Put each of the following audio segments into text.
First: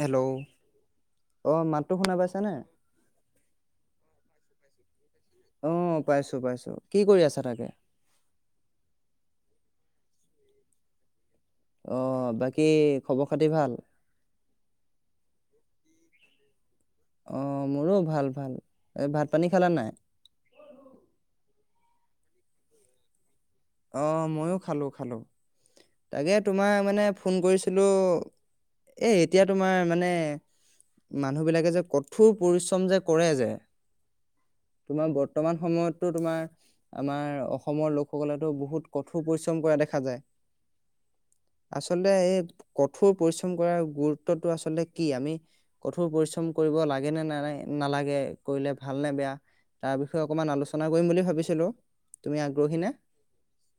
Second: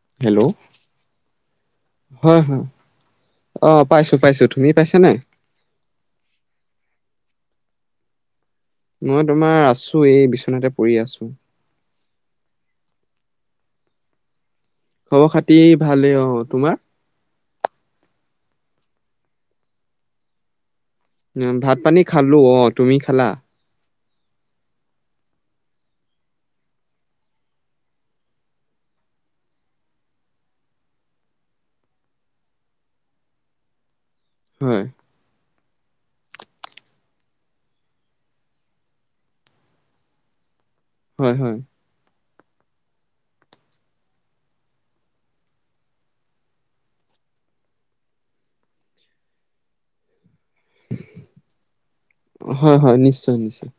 Hello? অ' মাতটো শুনা হয় পাইছানে? হয় অ', পাইছো পাইছো। তুমি পাইছা নাই? অ', পাইছো পাইছো কি কৰি আছা তাকে? মই তোমাৰ আছো এই বিচনাতে পৰি আছো। অ', বাকী খবৰ খাতি ভাল? খবৰ খাতি ভালেই অ', তোমাৰ? অ', মোৰো ভাল ভাল, এই ভাত পানী খালা নাই? উ ভাত পানী খালো অ', তুমি খালা? অ', ময়ো খালো খালো, তাকে তোমাৰ মানে ফোন কৰিছিলো এ এতিয়া তোমাৰ মানে মানুহবিলাকে যে কঠোৰ পৰিশ্ৰম যে কৰে যে হয় তোমাক বৰ্তমান সময়তো তোমাৰ আমাৰ অসমৰ লোকসকলে টো বহুত কঠোৰ পৰিশ্ৰম কৰা দেখা যায়। হয় হয় আচলতে এই কঠোৰ পৰিশ্ৰম কৰাৰ গুৰুত্বটো আচলতে কি আমি কঠোৰ পৰিশ্ৰম কৰিব লাগে নে না নালাগে কৰিলে ভাল নে বেয়া তাৰ বিষয়ে অকমান আলোচনা কৰিম বুলি ভাবিছিলোঁ। হয় হয় নিশ্চয় নিশ্চয়।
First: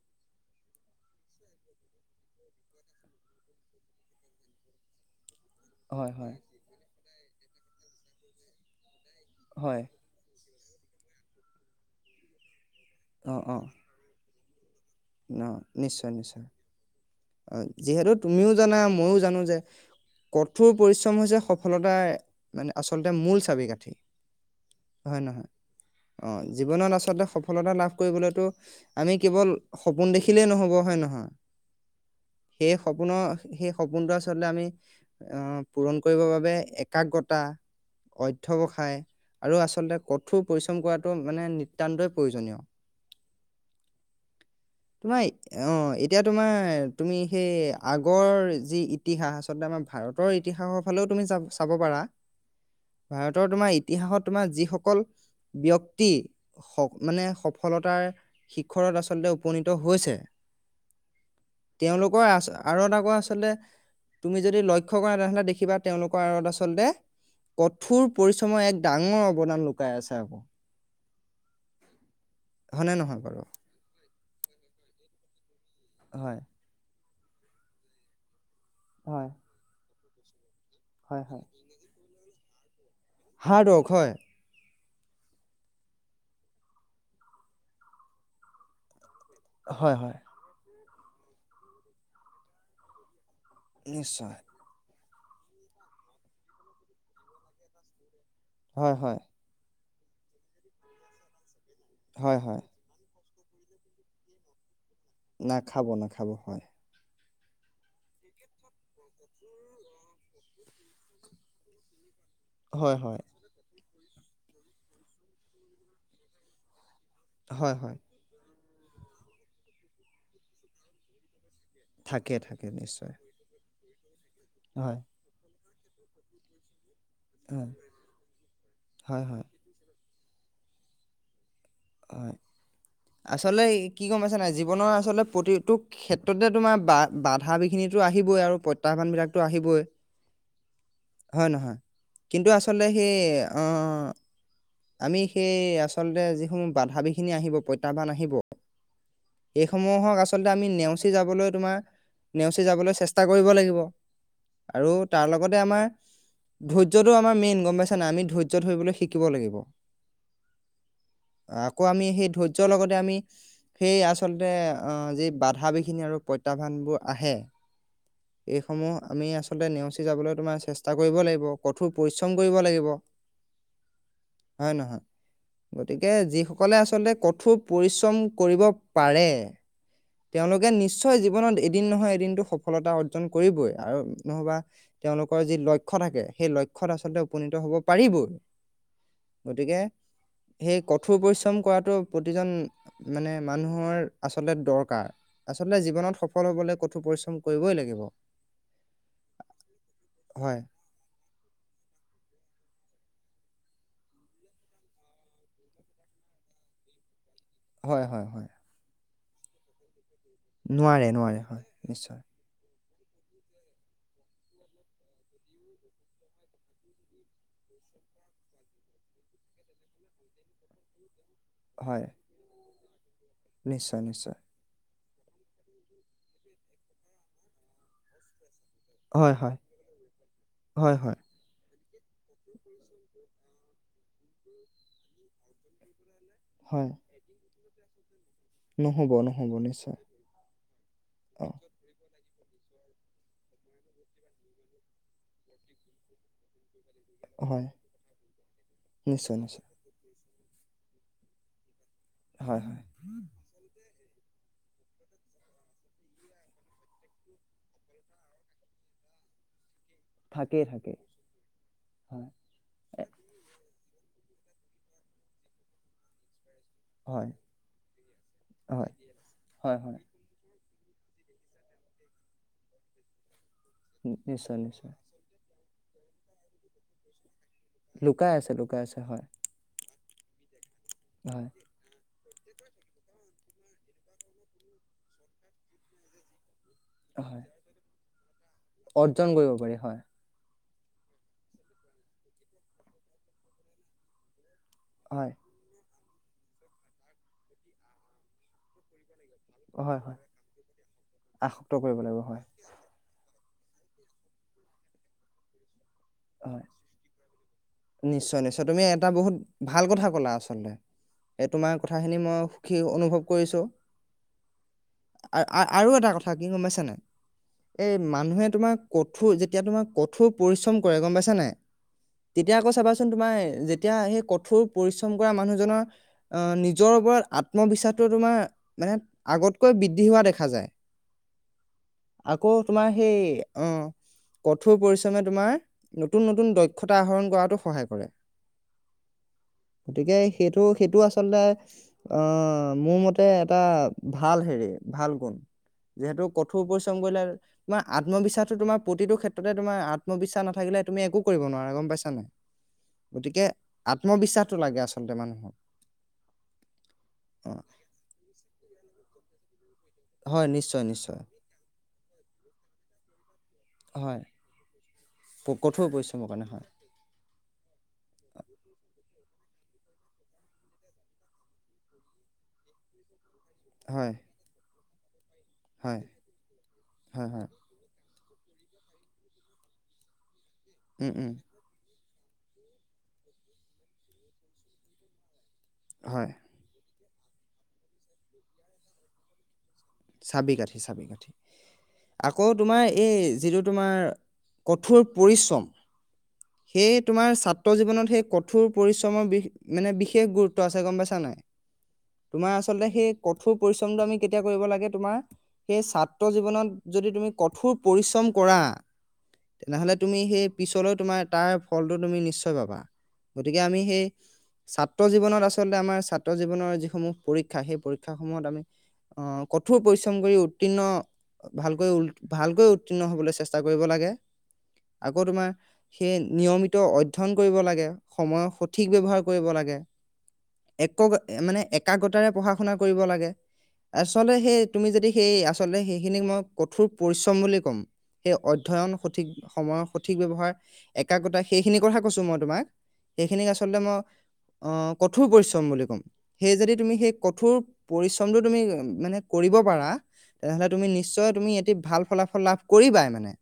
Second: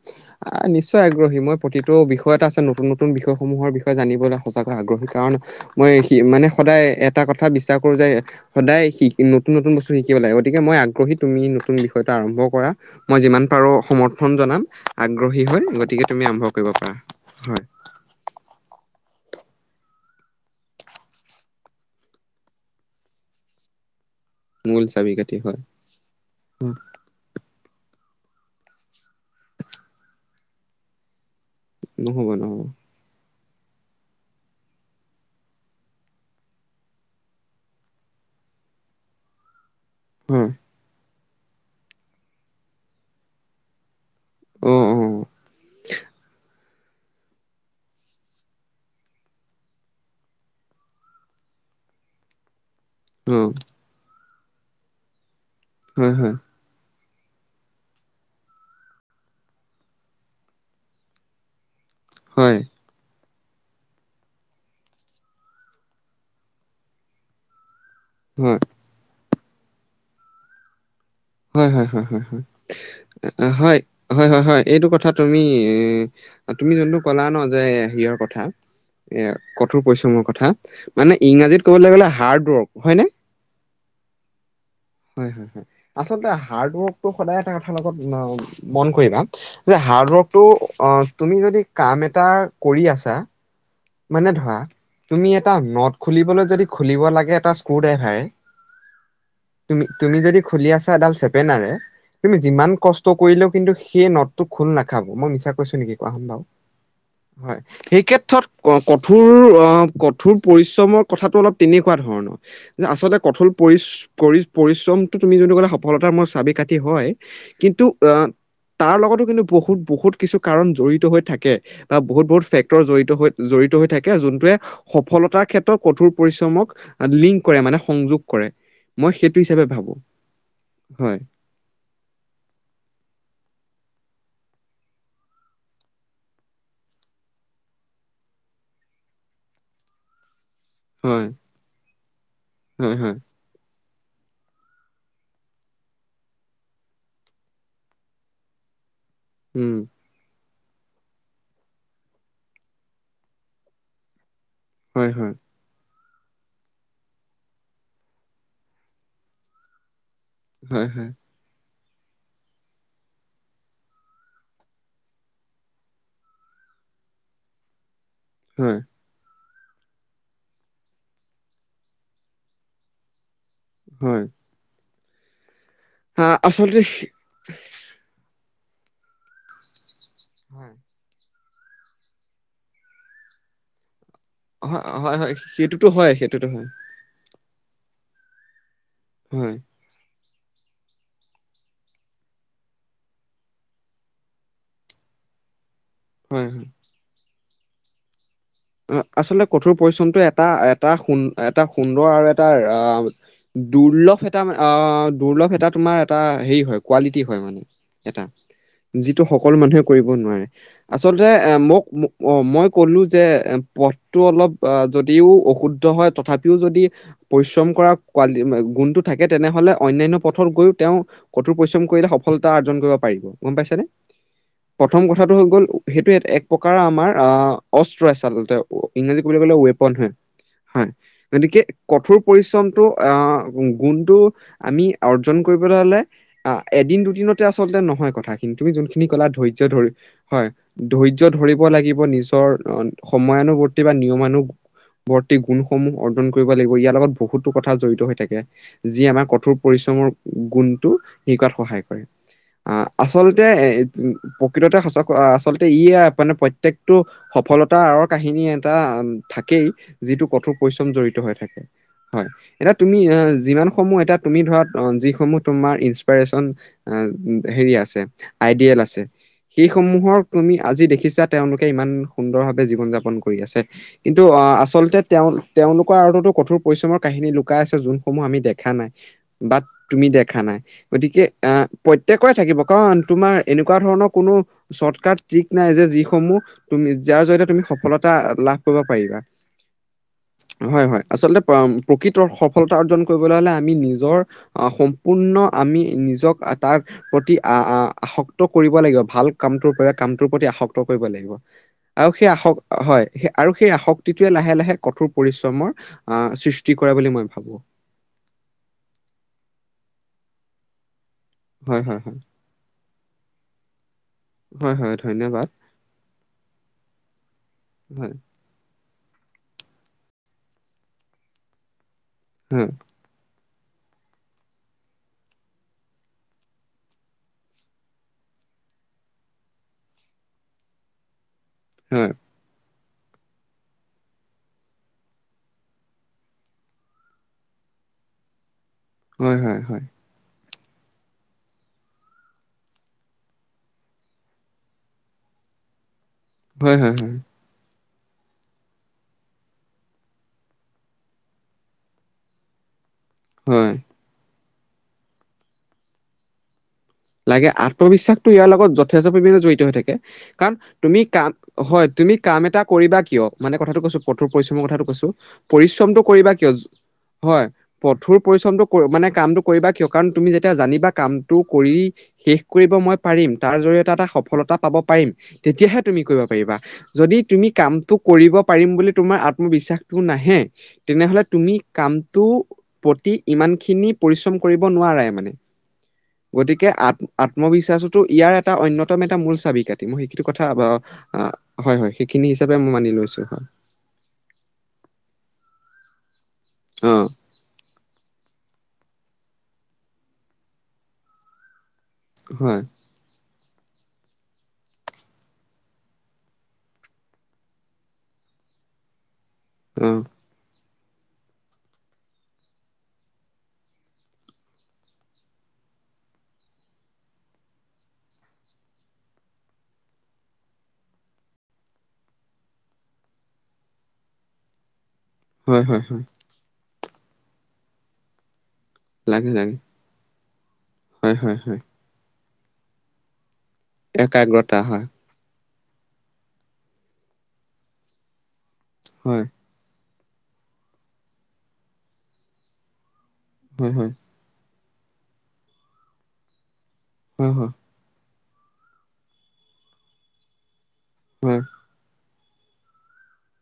নিশ্চয় আগ্ৰহী মই প্ৰতিটো বিষয়ত আছে নতুন নতুন বিষয়সমূহৰ বিষয়ে জানিবলৈ সঁচাকৈ আগ্ৰহী কাৰণ মই হয় হয়। মানে সদায় এটা কথা বিশ্বাস কৰো যে সদায় শিক নতুন নতুন হয় বস্তু শিক কিব লাগে গতিকে মই আগ্ৰহী তুমি নতুন বিষয়টো আৰম্ভ কৰা মই অ যিমান অ পাৰো সমৰ্থন জনাম ন আগ্ৰহী হয় গতিকে নিশ্চয় তুমি নিশ্চয় আৰম্ভ কৰিব পাৰা অ হয়। যিহেতু তুমিও জানা মইও জানো যে কঠোৰ পৰিশ্ৰম হৈছে সফলতাৰ মানে আচলতে মূল চাবি-কাঠি। মূল চাবি হয় কাঠি নহয় অ জীৱনত আচলতে সফ লতা লাভ কৰিবলৈতো আমি কেৱল সপোন দেখিলেই নহব হয় নহয় নহ'ব নহ'ব। সেই সপোনৰ সেই সপোনটো আচলতে আমি অহ পূৰণ কৰিবৰ বাবে একাগ্ৰতা, অধ্যৱসায় আৰু আচলতে কঠোৰ হয় পৰিশ্ৰম কৰাটো মানে নিতান্তই প্ৰয়োজনীয়। অ তোমাৰ অ এতিয়া তোমাৰ তুমি সেই আগৰ যি ইতিহাস আচলতে আমাৰ ভাৰতৰ ইতিহাসৰ ফালেও তুমি যা চাব পাৰা। অ অ ভাৰতৰ তোমাৰ ইতিহাসত তোমাৰ যিসকল ব্যক্তি হয় হয় স মানে সফলতাৰ শিখৰত আচ লতে উপনীত হৈছে তেওঁলোকৰ আ হয় আৰু এটা কোৱা আচলতে তুমি যদি লক্ষ্য কৰা তেনেহলে দেখিবা তেওঁলোকৰ আঁৰত আচলতে কঠোৰ পৰিশ্ৰমৰ এক ডাঙৰ অৱদান লুকাই আছে আকৌ। হয় হয় হয় হয় হয়নে নহয় বাৰু? হয়, হয় হয় হয় এইটো কথা তুমি হয়, তুমি যোনটো কলা ন যে সিয়ৰ কথা এ হয়, কঠোৰ পৰিশ্ৰমৰ কথা মানে হয়, ইংৰাজীত ক'বলৈ গ'লে হাৰ্ডৱৰ্ক হয়নে? হাৰ্ডৱৰ্ক হয়। হয় হয় হয় আচলতে হাৰ্ড ৱৰ্কটো সদায় এটা কথা লগত মন কৰিবা যে হয়, হয়। হাৰ্ডৱৰ্কটো অ তুমি যদি কাম এটা কৰি আছা মানে নিশ্চয়, ধৰা তুমি এটা নদ খুলিবলৈ যদি খুলিব লাগে এটা স্ক্ৰু ড্ৰাইভাৰে হয় হয় তুমি তুমি যদি খুলি আছা এডাল চেপেনাৰে তুমি হয়, হয়, যিমান কছ ষ্ট কৰিলেও কিন্তু সেই নদটো খোল নাখাব, মই মিছা কৈছো নাখাব নেকি কোৱাচোন নাখাব বাৰু। হয়। হয় এই ক্ষেত্ৰত অ' কঠোৰ অ কঠোৰ পৰিশ্ৰমৰ কথাটো অলপ তেনেকুৱা ধৰণৰ। যে হয়, আচলতে হয়। কঠোৰ পৰি পৰিশ্ৰমটো তুমি যনটো কলা সফলতাৰ মূল চাবি-কাঠী হয় হয়, কিন্তু হয়, আহ তাৰ লগতো কিন্তু বহুত বহুত কিছু কাৰণ জড়িত হৈ থাকে। বা বহুত থাকে বহুত থাকে ফেক্টৰ জড়িত নিশ্চয়। হৈ জড়িত হৈ থাকে। যোনটোৱে হয়। সফলতাৰ ক্ষেত্ৰ ৰ কঠোৰ পৰিশ্ৰমক লিংক কৰে হয়, মানে সংযোগ কৰে মই হয়, সেইটো হয়, হিচাপে ভাবোঁ, হয়। অ', আচলতে কি গম পাইছা নাই জীৱনৰ আচলতে প্ৰতিটোক- ক্ষেত্ৰতে তোমাৰ বা-বাধা বিঘিনিতো আহিবই আৰু প্ৰত্যাহ্বান বিলাকতো আহিবই। হয় নহয়, কিন্তু আচলতে হয় হয় সেই অ' আমি সেই আচলতে যিসমূহ বাধা বিঘিনি আহিব প্ৰত্যাহ্বান আহিব। উম এইসমূহক আচলতে আমি নেওচি যাবলৈ তোমাৰ নেওচি যাবলৈ চেষ্টা কৰিব লাগিব। আৰু হয় তাৰ হয় লগতে আমাৰ ধৈৰ্যটো আমাৰ মেইন গম পাইছা নাই, আমি ধৈৰ্য ধৰিবলৈ শিকিব লাগিব। হয় হয়। আকৌ আমি সেই ধৈৰ্যৰ লগতে আমি সেই আচলতে আ যি বাধা বিঘিনি আৰু প্ৰত্যাহ্বানবোৰ আহে। হয় এইসমূহ আমি আচলতে নেওচি যাবলৈ তোমাৰ চেষ্টা কৰিব লাগিব, কঠোৰ পৰিশ্ৰম কৰিব লাগিব। হয়। হয় নহয়, গতিকে যিসকলে আচলতে কঠোৰ পৰিশ্ৰম কৰিব পাৰে, তেওঁলোকে হয় নিশ্চ ঠয় জীৱনত এদিন নহয় এদিনতটো সফলতা অৰ্জন কৰিবই আৰু নহবা হয় হয় হয় তেওঁলোকৰ যি সেইটোতো লক্ষ্য হয় থাকে, সেইটোতো সেই হয় লক্ষ্য আচলতে উপনীত হ'ব পাৰিবই। হয় গতিকে, সেই কঠোৰ পৰিশ্ৰম কৰাটো প্ৰতিজন মানে মানুহৰ আচলতে দৰকাৰ, আচলতে জীৱনত- হয় সফল হয় হ'বলৈ কঠোৰ পৰিশ্ৰম কৰিবই লাগিব। অ-আচলতে কঠোৰ পৰিশ্ৰম টো এটা হয় এটা সু এটা সুন্দৰ আৰু এটা আহ' দুৰ্লভ এটা মানে আ দুৰ্লভ এটা তোমাৰ এটা হেৰি হয়, কোৱালিটি হয় মানে। হয় এটা হয় হয় যিটো সকলো মানুহে কৰিব নোৱাৰে। নোৱাৰে আচলতে নোৱাৰে এ হয় মোক মো নিশ্চয় অ', মই ক'লো যে এ পথটো অলপ আ যদিও অশুদ্ধ হয়, তথাপিও যদি পৰিশ্ৰম কৰা কোৱালি গুণটো থাকে তেনেহ'লে অন্যানয় পথত গৈও তেওঁ কঠোৰ পৰিশ্ৰম হয় কৰিলে সফলতা অৰ্জন কৰিব পাৰিব, গম পাইছেনে? নিশ্চয় নিশ্চয় প্ৰথম কথাটো হৈ গ'ল, সেইটো এত এক প্ৰকাৰ আমাৰ আ অস্ত্ৰ আচালতে। ৱ ইংৰাজীত হয় ক'বলে গ'লে হয় ৱেপন হয়, হয়। গতিকে কঠোৰ পৰিশ্ৰমটো আ গু-গুণটো আমি অৰ্জন কৰিবলৈ হ'লে আ, হয় এদিন দুদিনতে আচলতে নহয় কথা খিনি, তুমি যোনখিনি নহ'ব ক'লা নহ'ব ধৈৰ্য ধৰি, নিশ্চয় হয়, ধৈৰ্য্য অ ধৰিব লাগিব, নিজৰ অন সময়ানুবৰ্তি বা নিয়মানুবৰ্তি গুণসমূহ অৰ্জন ক কৰিব লাগিব, ইয়াৰ লগত বহুতো হয় কথা জড়িত হৈ থাকে, যি আমাৰ নিশ্চয় কঠোৰ নিশ্চয় পৰিশ্ৰ মৰ গুণটো হেৰি কৰাত সহায় কৰে, হয় আ হয় আচলতে এ [unintelligible] প্ৰকৃততে সঁচা আচলতে ই মানে প্ৰত্যেকটো সফলতা এটা আৰৰ কাহিনী এটা আ, থাকেই যিটো কঠোৰ থাকেই পৰিশ্ৰম থাকেই জৰিত হৈ থাকে, হয়। এতিয়া তুমি, আ যিমান সমূহ এতিয়া তুমি ধৰা অ', যিসমূহ তোমাৰ ইনচপাইৰেচন আ, হয়, হেৰি আছে, আইডিয়েল হয়, আছে, হয়, হয়, সেইসমূহৰ তুমি আজি দেখিছা, তেওঁলোকে ইমান সুন্দৰ ভাৱে জীৱন যাপন কৰি আছে নি- কিন্তু অ', নিশ্চয়, নিশ্চয়, আচলতে তেওঁ, তেওঁলোকৰ আৰততো কঠোৰ পৰিশ্ৰমৰ কাহিনী লুকাই আছে, যোনসমূহ লুকাই আমি আছে, দেখা লুকাই নাই। আছে, হয়, বা তুমি দেখা নাই, গতিকে হয়, আ প্ৰত্যেকৰে থাকিব, কাৰণ তোমাৰ এনেকুৱা ধৰণৰ কোনো চৰ্তকাট ট্ৰিক নাই যে, যি সমূহ তুমি যাৰ হয়, জৰিয়তে তুমি সফলতা লাভ কৰিব পাৰিবা। অৰ্জন কৰিব পাৰি, হয়, হয়, হয়, আচলতে প্ৰা-প্ৰকৃতৰ সফলতা অৰ্জন কৰিবলৈ হ'লে আমি নিজৰ আ, সৌম হয়, পূৰ্ণ আমি নিজক তাৰ প্ৰতি আ-আ-আসক্ত কৰিব লাগিব, ভাল কামটোৰ হয়, হয়, কামটোৰ প্ৰতি আসক্ত কৰিব লাগিব। আসক্ত কৰিব আৰু লাগিব, সেই হয়, আসক্ত হয়। আৰু সেই আসক্তিটোৱে লাহে লাহে কঠোৰ পৰিশ্ৰমৰ আহ হয়, সৃষ্টি কৰে বুলি মই ভাবোঁ। নিশ্চয়, নিশ্চয়, তুমি এটা বহুত ভাল কথা ক'লা। আচলতে এই তোমাৰ হয় হয় কথাখিনি হয় মই সুখী অনুভৱ কৰিছোঁ। হয় হয় ধন্যবাদ আৰু এটা কথা কি গমাইছেনে? এই হয় মানুহে তোমাক কঠোৰ যেতিয়া তোমাৰ কঠোৰ পৰিশ্ৰম কৰে গম পাইছা তেতিয়া হয়। আকৌ চাবাচোন আকৌ তোমাৰ যেতিয়া সেই কঠোৰ পৰিশ্ৰম কৰা মানুহজনৰ আহ নিজৰ ওপৰত আত্মবিশ্বাসটো তোমাৰ মানে আগতকৈ বৃদ্ধি হোৱা দেখা যায়। [unintelligible] উম আকৌ তোমাৰ সেই অঁ কঠোৰ পৰিশ্ৰমে তোমাৰ নতুন নতুন দক্ষতা আহৰণ কৰাতো সহায় কৰে। হয়, হয়, হয়। গতিকে সেইটো সেইটো আচলতে অ, মোৰ মতে এটা ভাল হেৰি ভাল গুণ। যিহেতু কঠোৰ হয়, হয়, পৰিশ্ৰম হয়, কৰিলে তোমাৰ আত্মবিশ্বাসটো তোমাৰ প্ৰতিটো ক্ষেত্ৰতে তোমাৰ আত্মবিশ্বাস না থাকিলে তুমি একো কৰিব নোৱাৰা গম পাইছা নাই গতিকে হয়। আত্মবিশ্বাসটো লাগে আচলতে মানুহক লাগে অ', আত্মবিশ্বাসটো ইয়াৰ লগত যথেষ্ট পৰিমাণে জড়িত হৈ থাকে। হয় কাৰণ নিশ্চয় তুমি নিশ্চয় কাম হয় তুমি কাম এটা কৰিবা কিয় মানে কথাটো কৈছোঁ হয় কঠোৰ পৰিশ্ৰমৰ কথাটো কৈছোঁ। প- কঠোৰ পৰিশ্ৰমটো পৰিশ্ৰমৰ কৰিবা কাৰণে কিয়? হয়। হয় কঠোৰ পৰিশ্ৰমটো মানে কামটো কৰিবা কিয় কাৰণ তুমি জানিবা কামটো কৰি শেষ কৰিব মই পাৰিম। তাৰ জৰিয়তে এটা হয় সফলতা পাব পাৰিম। তেতিয়াহে তুমি হয় কৰিব পাৰিবা। যদি হয় হয় তুমি কামটোক কৰিব পাৰিম বুলি তোমাৰ আত্মবিশ্বাসটো নাহে উম তেনেহলে উম তুমি কাম টো প্ৰতি ইমান খিনি পৰিশ্ৰম কৰিব নোৱাৰে মানে। হয়। গতিকে আত আত্মবিশ্বাসতো ইয়াৰ এটা অন্যতম এটা মূল চাবিকাঠি। মই সেইটো কথা চাবি কাঠি চাবি কাঠি হয় হয় সেইখিনি আকৌ হিচাপে মই তোমাৰ মানি এই লৈছো হয়। যিটো তোমাৰ কঠোৰ পৰিশ্ৰম সেই অ তোমাৰ ছাত্ৰ জীৱনত কঠোৰ পৰিশ্ৰমৰ মানে বিশেষ গুৰুত্ব আছে গম পাইছা নাই তোমাৰ হয় আচলতে সেই কঠোৰ পৰিশ্ৰমটো আমি কেতিয়া কৰিব লাগে। তোমাৰ সেই ছাত্ৰ জীৱনত যদি তুমি কঠোৰ পৰিশ্ৰম কৰা। অ তেনেহলে তুমি সেই পিছলৈ তোমাৰ তাৰ ফলটো তুমি নিশ্চয় পাবা। গতিকে আমি সেই ছাত্ৰ জীৱনত আচলতে আমাৰ ছাত্ৰ জীৱনৰ যিসমূহ পৰীক্ষা সেই পৰীক্ষাসমূহত আমি অ, কঠোৰ পৰিশ্ৰম কৰি উত্তীৰ্ণ ভালকৈ উল ভালকৈ উত্তীৰ্ণ হ'বলৈ চেষ্টা কৰিব লাগে। আকৌ তোমাৰ হয় হয় হয় সেই নিয়মিতো অধ্যয়ন কৰিব লাগে সময়ৰ স ঠিক ব্যৱহাৰ কৰিব লাগে। এক হয় হয় হয় মানে একাগ্ৰতাৰে পঢ়া শুনা কৰিব লাগে। আচলতে সেই একাগ্ৰতা হয় তুমি যদি সেই আচলতে সেইখিনিক মই কঠোৰ পৰিশ্ৰম বুলি ক'ম। সেই অধ্যয়ন হয় সঠিক সময়ৰ সঠিক ব্যৱহাৰ একাগ্ৰতা সেইখিনি কথা কৈছোঁ মই তোমাক। সেইখিনিক হয় আচলতে হয় মই অহ কঠোৰ পৰিশ্ৰম বুলি ক'ম। সেই যদি তুমি সেই হয় কঠোৰ পৰিশ্ৰমটো তুমি মানে কৰিব পাৰা, তেনেহ'লে তুমি নিশ্চয় হয় তুমি ভাল ফলাফল লাভ কৰিবাই মানে।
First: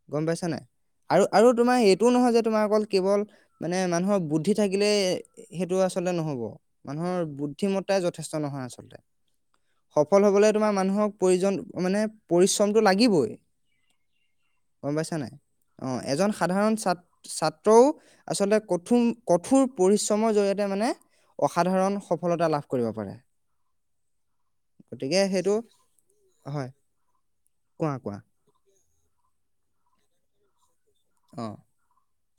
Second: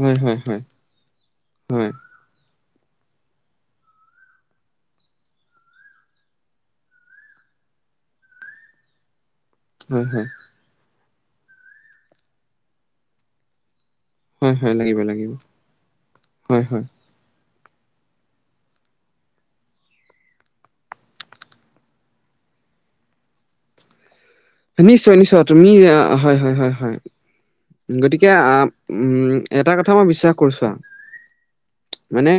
হয় গম হয় পাইছানে হয় নাই? আৰু আৰু তোমাৰ হয় হয় এইটোও নহয় যে তোমাৰ অকল- কেৱল মানে মানুহৰ বুদ্ধি থাকিলেই সেইটো আচলতে নহব। মানুহৰ বুদ্ধিমত্তাই যথেষ্ট নহয় আচলতে। হয় সফল হয় হবলৈ তোমাৰ মানুহক প্ৰয়োজন মানে পৰিশ্ৰমটো লাগিবই। হয় হয় লাগিব গম পাইছা নে লাগিব নাই? অঁ, এজন হয় সাধাৰণ হয় ছা- ছাত্ৰও আচলতে কঠোৰ কঠোৰ পৰিশ্ৰমৰ জৰিয়তে মানে- অসাধাৰণ সফলতা লাভ কৰিব পাৰে। নিশ্চয় গতিকে নিশ্চয়। সেইটো তুমি হয়, হয়, হয়, হয়। কোৱা কোৱা গতিকে আহ- উম, এটা কথা মই বিশ্বাস কৰোঁ, চোৱা- অঁ। মানে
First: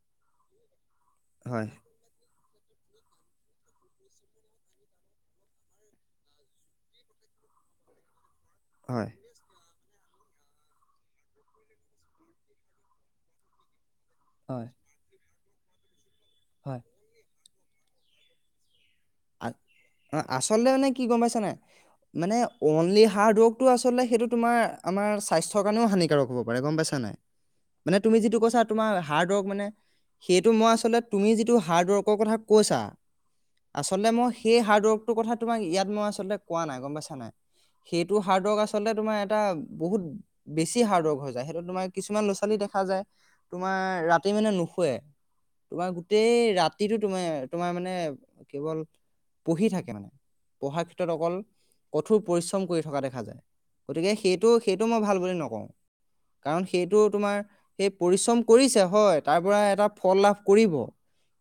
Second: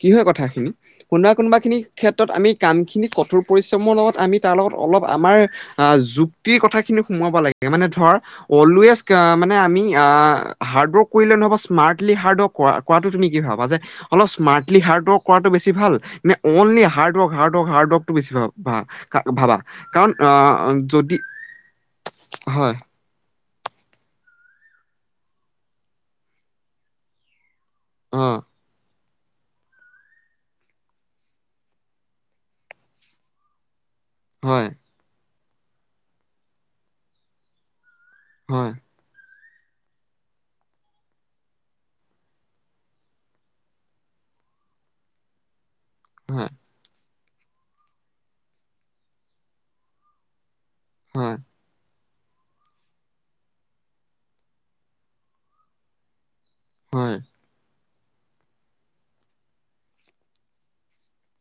কি হয় কথাখিনি? কোনোবা কোনোবা হয় খিনি- ক্ষেত্ৰত আমি কামখিনি কঠোৰ পৰিশ্ৰমৰ লগত আমি তাৰ লগত অলপ আমাৰ যু- যুক্তিৰ কথাখিনি সোমাব লাগে, মানে ধৰক অলৱেজ হয়। আ আমি আ- হাৰ্ড ৱৰ্ক কৰিলে নহ'ব, স্মাৰ্টলি হাৰ্ড ৱৰ্ক কৰাটো তুমি কি ভাবা? যে অলপ হয় স্মাৰ্টলি হাৰ্ড ৱৰ্ক- কৰাটো বেছি ভাল, নে হয়। অনলি হাৰ্ডৱৰ্ক, হাৰ্ডৱৰ্ক, হাৰ্ডৱৰ্কটো বেছি ভাল? ভা, আ- ভাবা কাৰণ অ, আচলতে আহ মানে কি গম যদি- পাইছা মানে হয় অনলি হাৰ্ডৱৰ্ক- টো আচলতে সেইটো তোমাৰ আমাৰ স্বাস্থ্য কাৰনেও হানিকাৰক হ'ব পাৰে, গম পাইছা নে নাই? মানে তুমি অ যিটো কৈছা, তোমাৰ- হাৰ্ডৱৰ্ক মানে, সেইটো মই আচলতে তুমি যিটো হাৰ্ডৱৰ্কৰ কথা কৈছা- আচলতে মই সেই হয় হাৰ্ডৱৰ্কটোৰ কথা তোমাক ইয়াত মই আচলতে কোৱা নাই, গম পাইছা নে নাই? সেইটো হাৰ্ডৱৰ্ক হয় আচলতে তোমাৰ এটা- বহুত বেছি হাৰ্ডৱৰ্ক হৈ যায়, সেইটোত তোমাৰ কিছুমান ল'ৰা ছোৱালী দেখা যায়। তোমাৰ ৰাতি মানে নুশুৱে, তোমাৰ - গোটেই হয় ৰাতিটো তোমাৰ, তোমাৰ মানে কেৱল পঢ়ি থাকে মানে। পঢ়াৰ ক্ষেত্ৰত হয় হয় অকল- কঠোৰ পৰিশ্ৰম কৰি থকা দেখা যায়। গতিকে সেইটো সেইটো মই ভাল বুলি নকওঁ। কাৰণ সেইটো হয় তোমাৰ- সেই পৰিশ্ৰম কৰিছে হয়, তাৰ পৰা এটা ফল লাভ কৰিব,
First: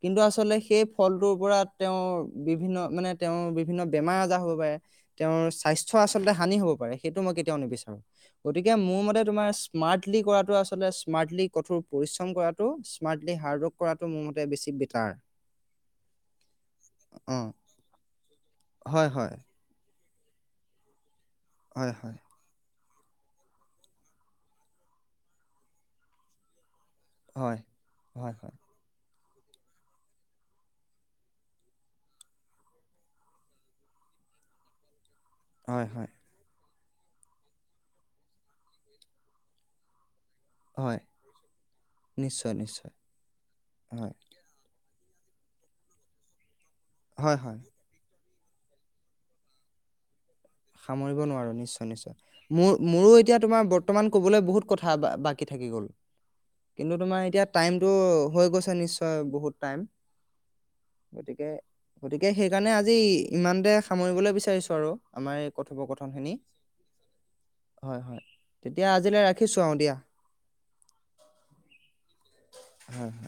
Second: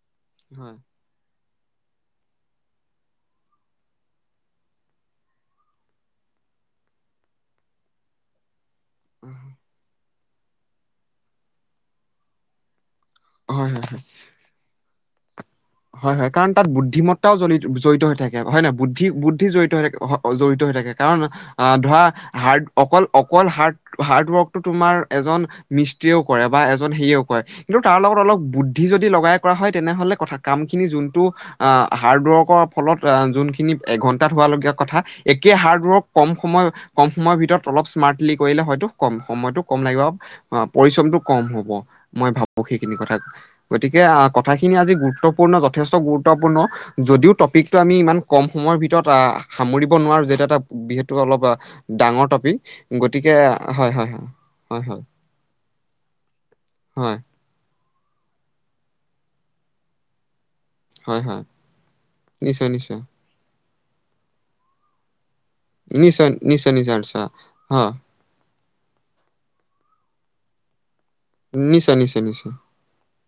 কিন্তু আচলতে সেই- হয় ফলটোৰ পৰা তেওঁৰ বিভিন্ন মানে তেওঁৰ বিভিন্ন বেমাৰ আজাৰ হ'ব পাৰে। তেওঁৰ স্বাস্থ্য আচলতে হানি হব পাৰে, সেইটো মই কেতিয়াও নিবিচাৰো। গতিকে মোৰ মতে তোমাৰ স্মাৰ্টলি কৰাটো, আচলতে স্মাৰ্টলি কঠোৰ পৰিশ্ৰম কৰা- টো স্মাৰ্টলি হয় হাৰ্ডৱৰ্ক হয় কৰাটো মোৰ মতে বেছি বেটাৰ। হয় হয়, কাৰণ তাত বুদ্ধিমত্তাও অ জড়িত জড়িত হৈ থাকে, হয় নে নহয়? বুদ্ধি-বুদ্ধি জড়িত হৈ থাকে। জড়িত হৈ থাকে, কাৰণ আহ হয় ধৰা হয় হাৰ্ড- অকল-অকল হাৰ্ড-হাৰ্ড ৱৰ্কটো তোমাৰ এজন মিস্ত্ৰীয়েও কৰে বা এজন হেৰীয়েও- কৰে, হয় কিন্তু তাৰলগত হয় অলপ হয় বুদ্ধি যদি লগাই কৰা হয় তেনেহলে কথা- কামখিনি যোনটো আহ হাৰ্ডৱৰ্কৰ ফলত যোনখিনি এঘন্টাত হোৱা লগীয়া কথা- একে হয় হাৰ্ডৱৰ্ক হয় কম সময়- কম সময়ৰ ভিতৰত অলপ স্মাৰ্টলি কৰিলে হয়তো কম সময়তটো কম লাগিব। অঁ, হয় পৰিশ্ৰমটো কম হব, মই নিশ্চয় ভাবো নিশ্চয় সেইখিনি কথা। গতিকে হয় কথাখিনি আজি গুৰুত্ব- পূৰ্ণ যথেষ্ট গুৰুত্বপূৰ্ণ, যদিও হয় হয় টপিকটো আমি ইমান- কম সময়ৰ ভিতৰত আ সামৰিব নোৱাৰো যেতিয়া এটা- যিহেতু সামৰিব অলপ নোৱাৰো, নিশ্চয় নিশ্চয়। ডাঙৰ টপিক মোৰ মোৰো গতিকে এতিয়া তোমাৰ হয় হয় বৰ্তমান কবলৈ বহুত হয় হয় কথা হয় বা-বা- কী থাকি থাকি গ'ল, কিন্তু হয় তোমাৰ এতিয়া টাইমটো হৈ গৈছে, নিশ্চয় বহুত টাইম। হয় হয় গতিকে গতিকে নিশ্চয় সেইকাৰণে আজি নিশ্চয় ইমানতে সামৰিবলৈ বিচাৰিছো আৰু আমাৰ এই কথোপকথন নিশ্চয় খিনি নিশ্চয় নিশ্চয় আটছা অ হয় হয় তেতিয়া আজিলৈ ৰাখিছোঁ আৰু দিয়া নিশ্চয় নিশ্চয় নিশ্চয় হো হো